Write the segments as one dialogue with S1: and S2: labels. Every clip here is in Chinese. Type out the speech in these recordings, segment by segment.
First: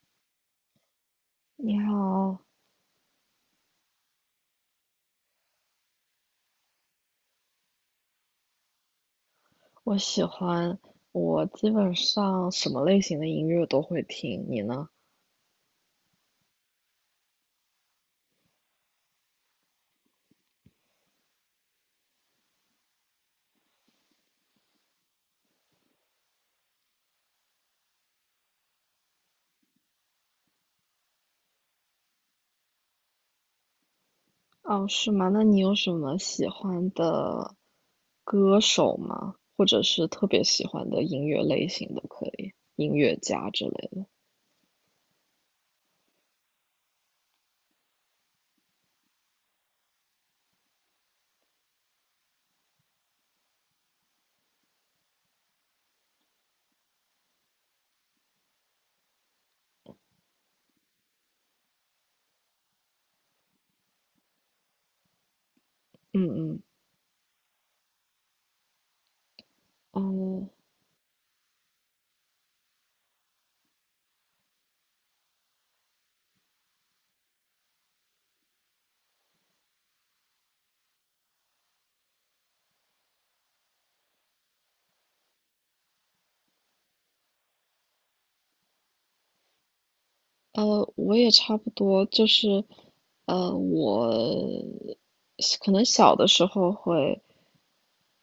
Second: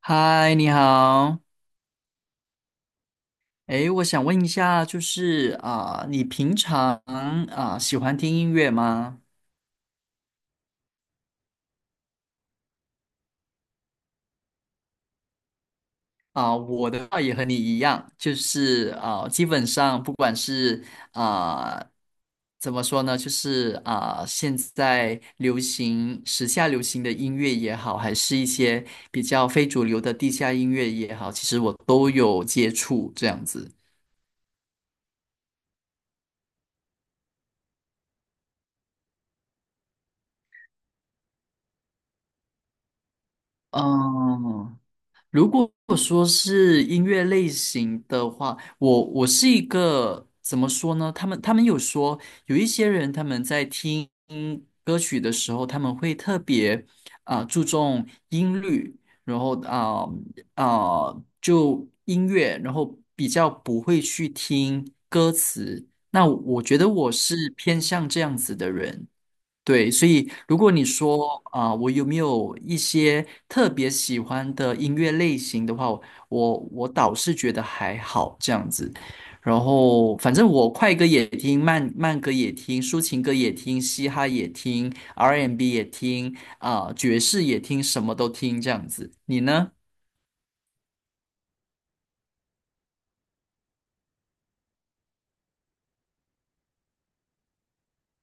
S1: 嗨，你好。
S2: 你好。
S1: 诶，我想问一下，就是你平常喜欢听音乐吗？
S2: 我喜欢，我基本上什么类型的音乐都会听，你呢？
S1: 我的话也和你一样，就是基本上不管是啊、怎么说呢，就是现在流行、时下流行的音乐也好，还是一些比较非主流的地下音乐也好，其实我都有接触这样子。
S2: 哦，是吗？那你有什么喜欢的歌手吗？或者是特别喜欢的音乐类型都可以，音乐家之类的。
S1: 嗯，如果说是音乐类型的话，我是一个怎么说呢？他们有说有一些人他们在听歌曲的时候，他们会特别注重音律，然后啊、就音乐，然后比较不会去听歌词。那
S2: 嗯
S1: 我觉得我是偏向这样子的人。对，所以
S2: 嗯，
S1: 如果你说我有没有一些特别喜欢的音乐类型的话，我倒是觉得还好这样子。然后反正我快歌也听，慢慢歌也听，抒情歌也听，嘻哈也听，R&B 也听，爵士也听，什么都听这样子。你呢？
S2: 我也差不多，就是，我可能小的时候会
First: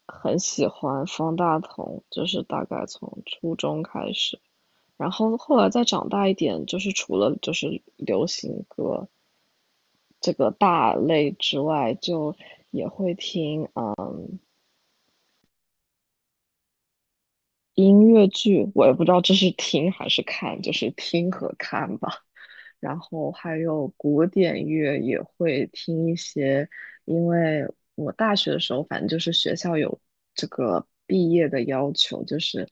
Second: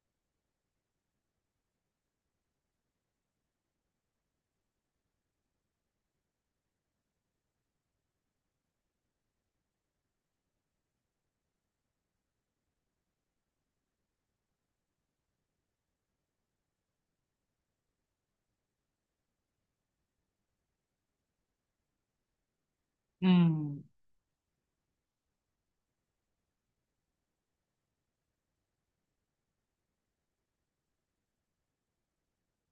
S2: 很喜欢方大同，就是大概从初中开始。然后后来再长大一点，就是除了就是流行歌这个大类之外，就也会听音乐剧。我也不知道这是听还是看，就是听和看吧。然后还
S1: 嗯
S2: 有古典乐也会听一些，因为我大学的时候，反正就是学校有这个毕业的要求，就是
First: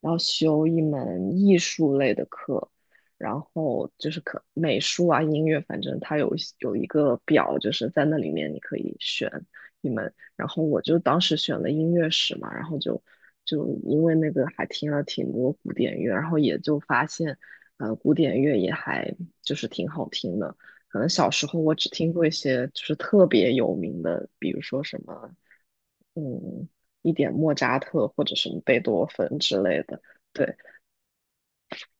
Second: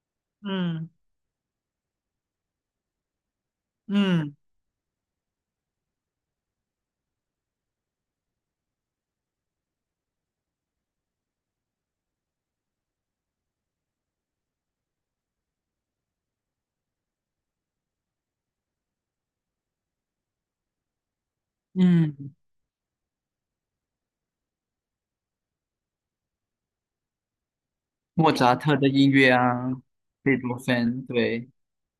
S2: 要修一
S1: 嗯
S2: 门艺术类的课，然后就是
S1: 嗯
S2: 可美术啊、音乐，反正它有一个表，就是在那里面你可以选一门。然后我就当时选了音乐史嘛，然后就因为那个还听了挺多古典乐，然后也就发现，古典乐也还就是挺好听的。可能小时候我只听过一
S1: 嗯，
S2: 些就是特别有名的，比如说什么，嗯，一点莫扎特或
S1: 莫
S2: 者什
S1: 扎
S2: 么
S1: 特
S2: 贝
S1: 的
S2: 多
S1: 音乐
S2: 芬之
S1: 啊，
S2: 类的。
S1: 贝
S2: 对，
S1: 多芬，对，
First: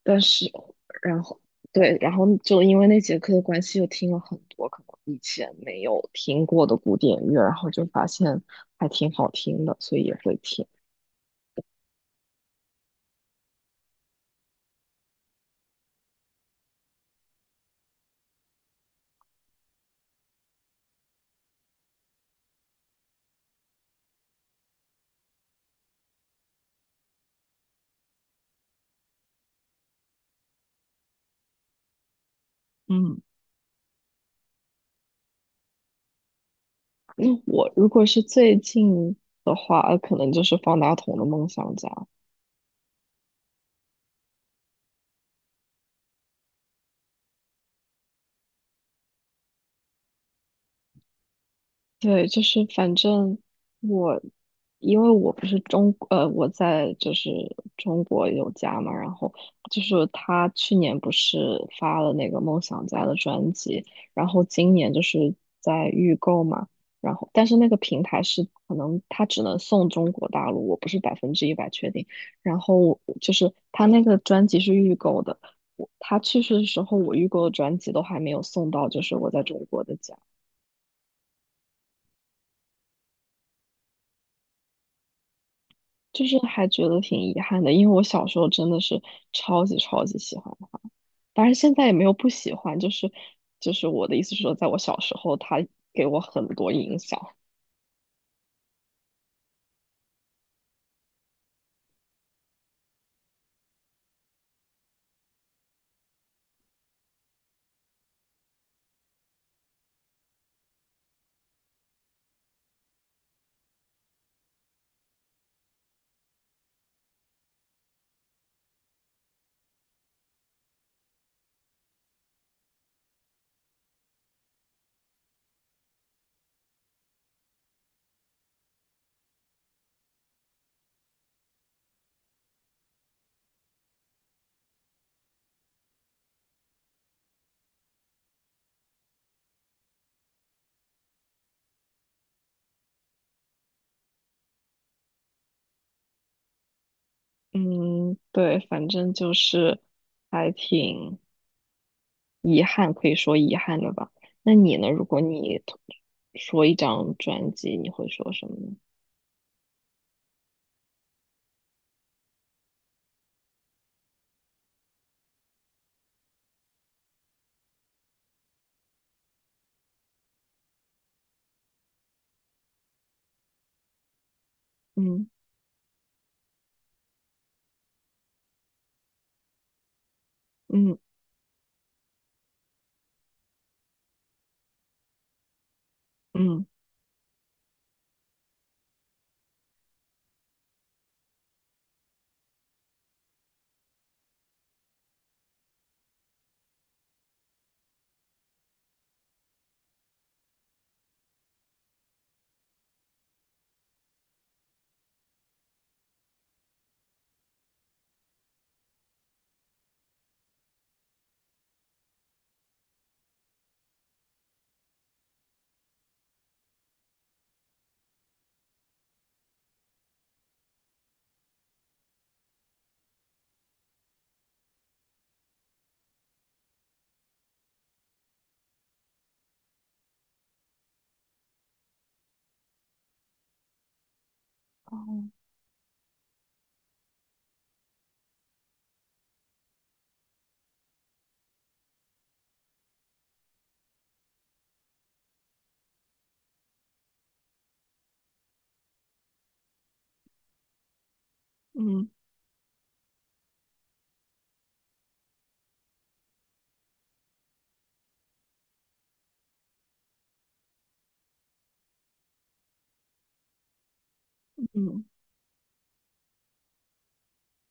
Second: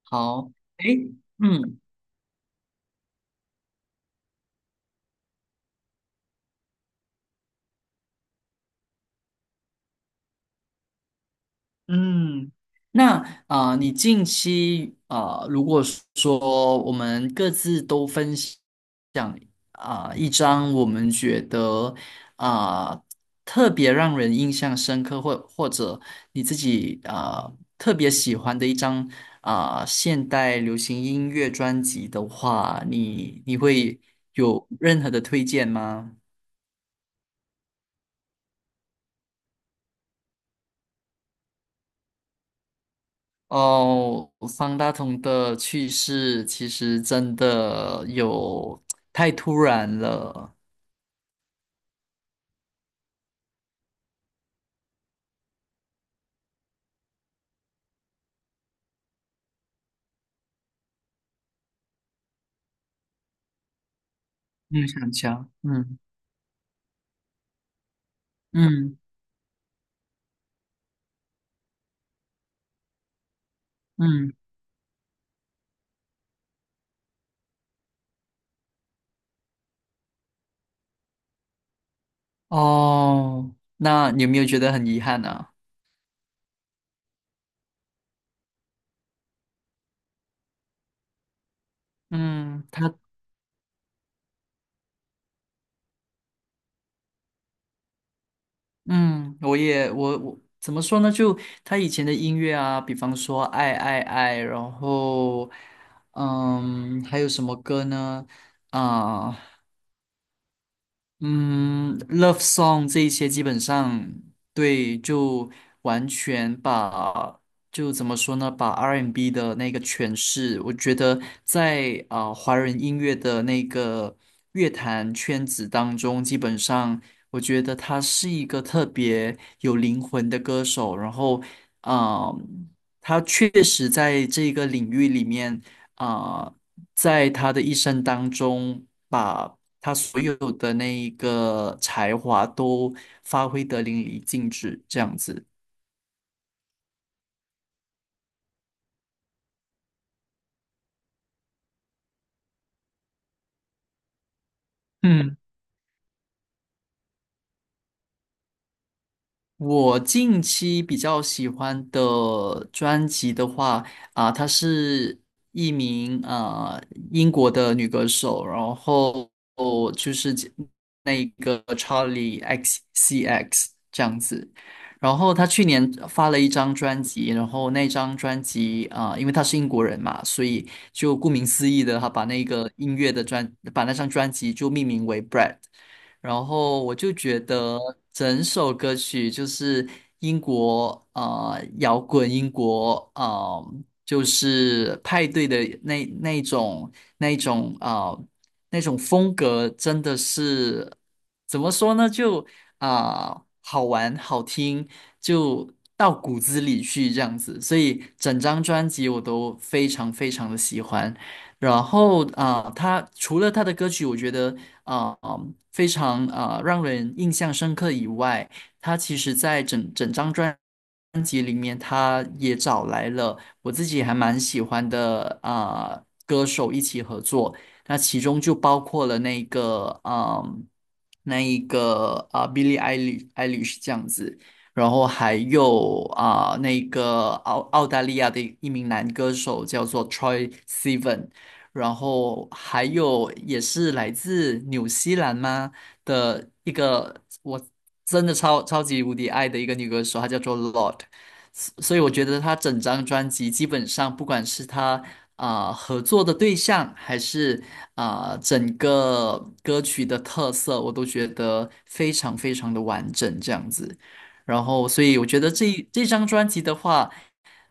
S2: 但是，
S1: 好，诶，
S2: 然后，
S1: 嗯，
S2: 对，然后就因为那节课的关系，又听了很多可能以前没有听过的古典乐，然后就发现还挺好听的，所以也会听。
S1: 嗯，那你近期如果说我们各自都分享一张我们觉得啊、特别让人印象深刻，或者你自己特别喜欢的一张现代流行音乐专辑的话，
S2: 嗯，
S1: 你会有任何的推荐吗？
S2: 那我如果是最近的话，可能就是方大同的《梦想家》。
S1: 哦，方大同的去世其实真的有太突然了。
S2: 对，就是反正我，因为我不是我在就是中国有家嘛，然后就是他去年不是发了那个梦想家的专辑，然后今
S1: 嗯，
S2: 年就
S1: 想
S2: 是
S1: 想，
S2: 在
S1: 嗯
S2: 预购嘛，然后但是那个平台是可
S1: 嗯
S2: 能他只能送中国大陆，我不是100%确定，然后就是他那个
S1: 嗯，
S2: 专辑是预购的，他去世的时候我预购的专辑都还没有送到，就是我在中国的家。
S1: 哦，那你有没有觉得很遗憾啊？
S2: 就是还觉得挺遗憾的，因为我小时候真的是超级超级喜欢，当然现在也没有不喜
S1: 嗯，
S2: 欢，就
S1: 他，
S2: 是我的意思是说，在我小时候，他给我很多影响。
S1: 嗯，我也，我怎么说呢？就他以前的音乐啊，比方说《爱爱爱》，然后，嗯，还有什么歌呢？啊、嗯，love song 这一些基本上对，就完全把就怎么说呢，把 R&B 的那个诠释，我觉得在华人音乐的那个乐坛圈子当中，基本上我觉得他是一个特别有灵魂的歌手，然后啊、呃他确实在这个领域里面啊。在他的一生当中，把他所有的那一个才华都发挥得淋漓尽致，这样子。
S2: 嗯，对，反正就是还挺遗憾，可以说遗憾的吧。那你呢？如果
S1: 嗯。
S2: 你 说一张专辑，你会说什么呢？
S1: 我近期比较喜欢的专辑的话，她是一名英国的女歌手，然后就是那个 Charlie XCX 这样子。然
S2: 嗯
S1: 后她去年发了一张专辑，然后那张专辑因为她是英国人嘛，所以
S2: 嗯
S1: 就顾名思义的，她把那个音乐的专，把那张专辑就命名为 Bread。然
S2: 嗯。
S1: 后我就觉得整首歌曲就是英国啊摇滚，英国啊，就是派对的那那种那种啊那种风格，真的是怎么说呢？就好玩好听，就到骨子里去这样子。所以整张专辑我都非常非常的喜欢。然后他除了他的歌曲，我觉得啊、呃非常让人印象深刻以外，他其实在整张专辑里面，他也找来了我自己还蛮喜欢的歌手一起合作，那其中就包括了那一个 Billie Eilish 这样子。然后
S2: 哦。
S1: 还有那个澳大利亚的一名男歌手叫做 Troy Sivan，然后还有也是来自纽西兰吗的一个我真的超级无敌爱的一个女歌手，她叫做 Lord，所以
S2: 嗯
S1: 我觉得她整张专辑基本上不管是她合作的对象，还是整个歌曲的特色，我都觉得非常非常的完整这样子。然后，
S2: 嗯
S1: 所以我觉得这张专辑的话。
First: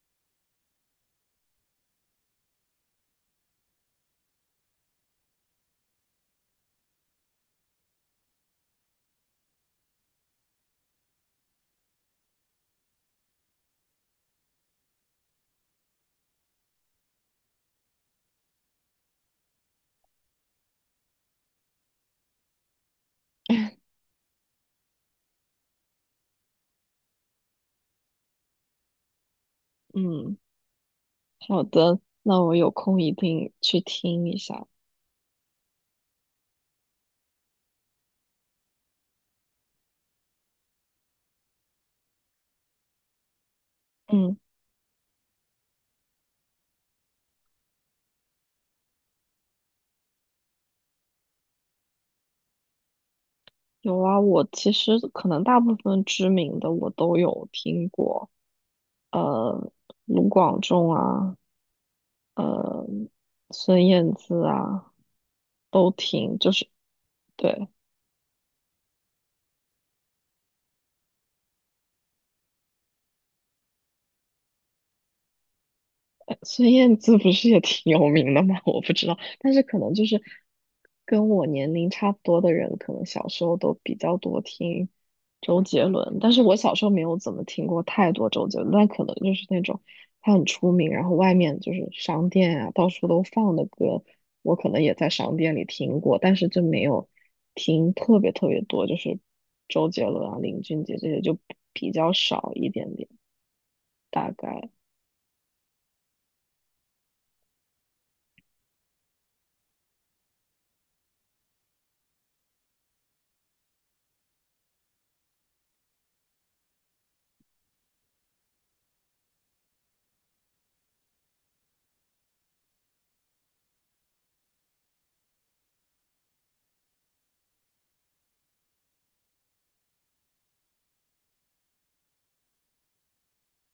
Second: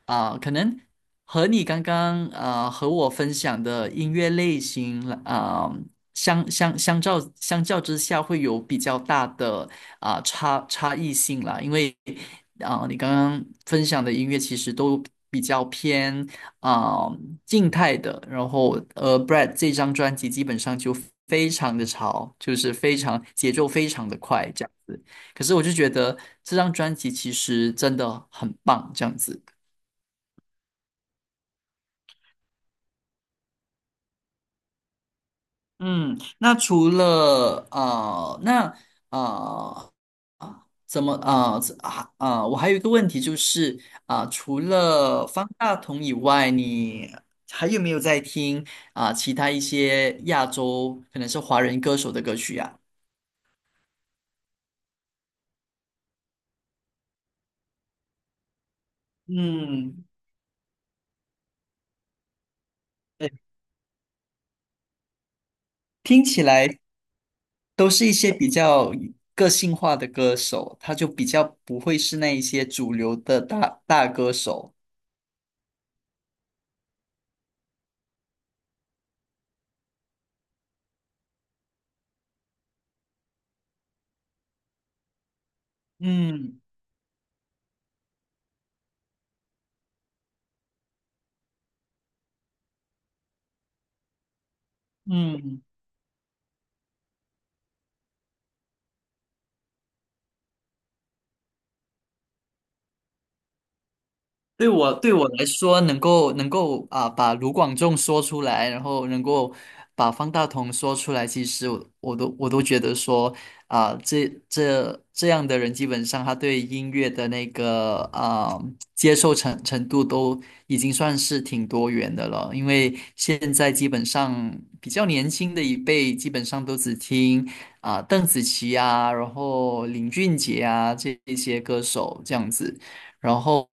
S1: 啊，可能和你刚刚和我分享的音乐类型啊，相较之下，会有比较大的差异性啦。因为啊，你刚刚分享的音乐其实都比较偏啊静态的，然后Brad 这张专辑基本上就非常的潮，就是非常节奏非常的快这样子。可是我就觉得这张专辑其实真的很棒，这样子。
S2: 嗯。好的，那我有空一定去听一下。
S1: 嗯，那除了啊，那啊，怎么啊怎啊呃我还有一个问题就是
S2: 嗯。
S1: 除了方大同以外，你还有没有在听其他一些亚洲可能是华人歌手的歌曲呀、
S2: 有啊，我其实可能大部分知名的我都有听过，呃，
S1: 嗯，
S2: 卢广仲啊，呃，
S1: 对，
S2: 孙燕姿啊，都
S1: 听
S2: 听，
S1: 起
S2: 就是
S1: 来
S2: 对。
S1: 都是一些比较个性化的歌手，他就比较不会是那一些主流的大歌手。
S2: 孙燕姿不是也挺有名的吗？我不知道，但是可能就是跟我年龄差不多的人，可能小时候都比较多听周杰伦，但是我
S1: 嗯
S2: 小时候没有怎么听过太多周杰伦，但可能就是那种他很出名，然后外面就是商店啊，到处都放的歌，我可能也在商店
S1: 嗯。
S2: 里听过，但是就没有听特别特别多，就是周杰伦啊、林俊杰这些就比较少一点点，大
S1: 对
S2: 概。
S1: 我对我来说，能够把卢广仲说出来，然后能够把方大同说出来，其实我都觉得说这样的人，基本上他对音乐的那个接受程度都已经算是挺多元的了。因为现在基本上比较年轻的一辈，基本上都只听邓紫棋啊，然后林俊杰啊这一些歌手这样子。然后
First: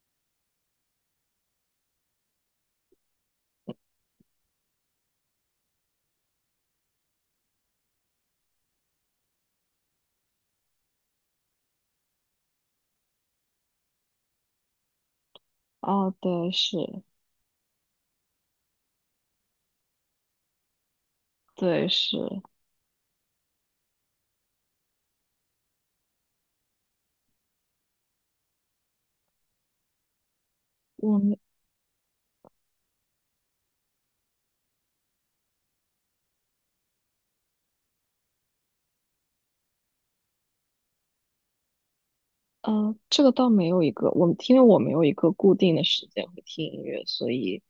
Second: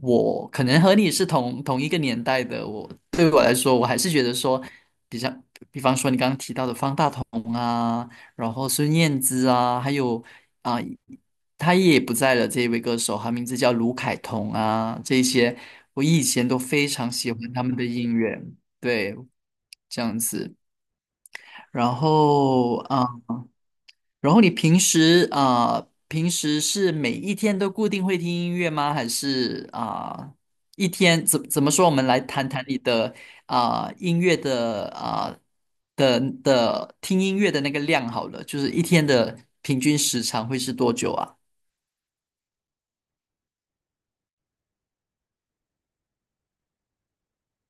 S1: 我可能和你是同一个年代的，对我来说，我还是觉得说，比较，比方说你刚刚提到的方大同啊，然后孙燕姿啊，还有啊、他也不在了这一位歌手，他名字叫卢凯彤啊，这一些我
S2: 啊，
S1: 以前
S2: 对，
S1: 都非
S2: 是。
S1: 常喜欢他们的音乐，对，这样子。
S2: 对，
S1: 然
S2: 是。
S1: 后啊。然后你平时平时是每一天都固定会听音乐吗？还是一
S2: 我
S1: 天
S2: 们
S1: 怎么说？我们来谈谈你的音乐的的听音乐的那个量好了，就是一天的平均时长会是多久啊？
S2: 这个倒没有一个，因为我没有一个固定的时间会听音乐，所以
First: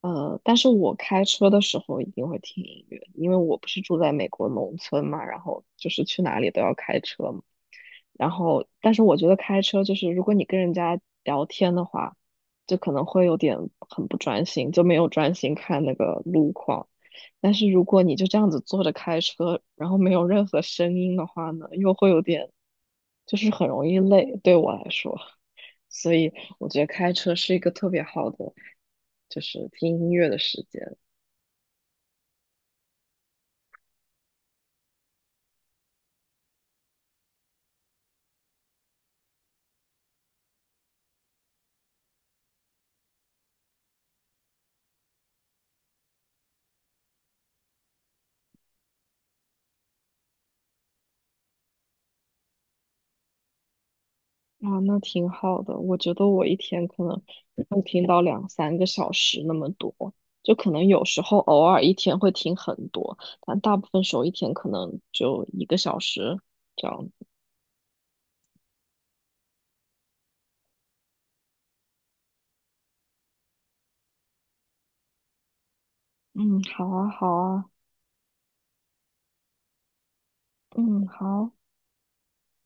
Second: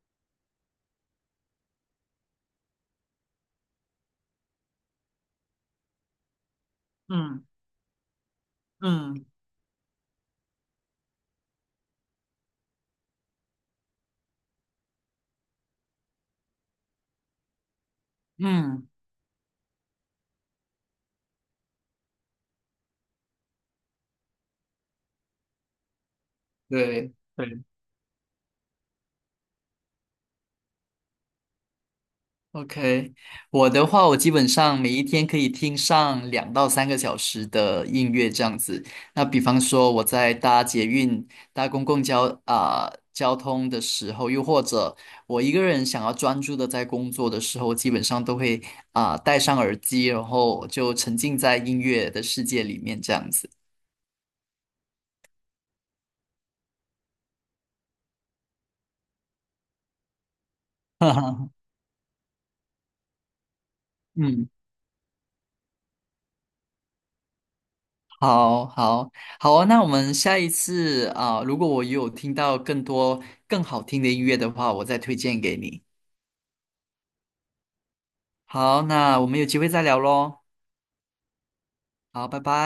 S2: 但是我开车的时候一定会听音乐，因为我不是住在美国农村嘛，然后就是去哪里都要开车嘛，
S1: 嗯
S2: 然后，但是我
S1: 嗯
S2: 觉得开车就是，如果你跟人家聊天的话，就可能会有点很不专心，就没有专心看那个路况。但是如果你就这样子坐
S1: 嗯，
S2: 着开车，然后没有任何声音的话呢，又会有点，就是很容易累，对我来说。所以我觉
S1: 对
S2: 得开车是一
S1: 对。
S2: 个特别好的，就是听音乐的时间。
S1: OK，我的话，我基本上每一天可以听上2到3个小时的音乐这样子。那比方说我在搭捷运、搭公共交通的时候，又或者我一个人想要专注的在工作的时候，基本上都会戴上耳机，然后就沉浸在音乐的世界里面这样子。
S2: 啊，那挺好的。我觉得我一天可能会听到两三个小时那么多，就可能有时候偶 尔一天会听很多，但大部分时候一
S1: 嗯
S2: 天可能就1个小时这样子。
S1: 好好好啊，那我们下一次啊，如果我有听到更多更好听的音乐的话，我再推荐给你。
S2: 嗯，好啊，好啊，
S1: 好，那我们有机会再聊喽。
S2: 嗯，好。
S1: 好，拜拜。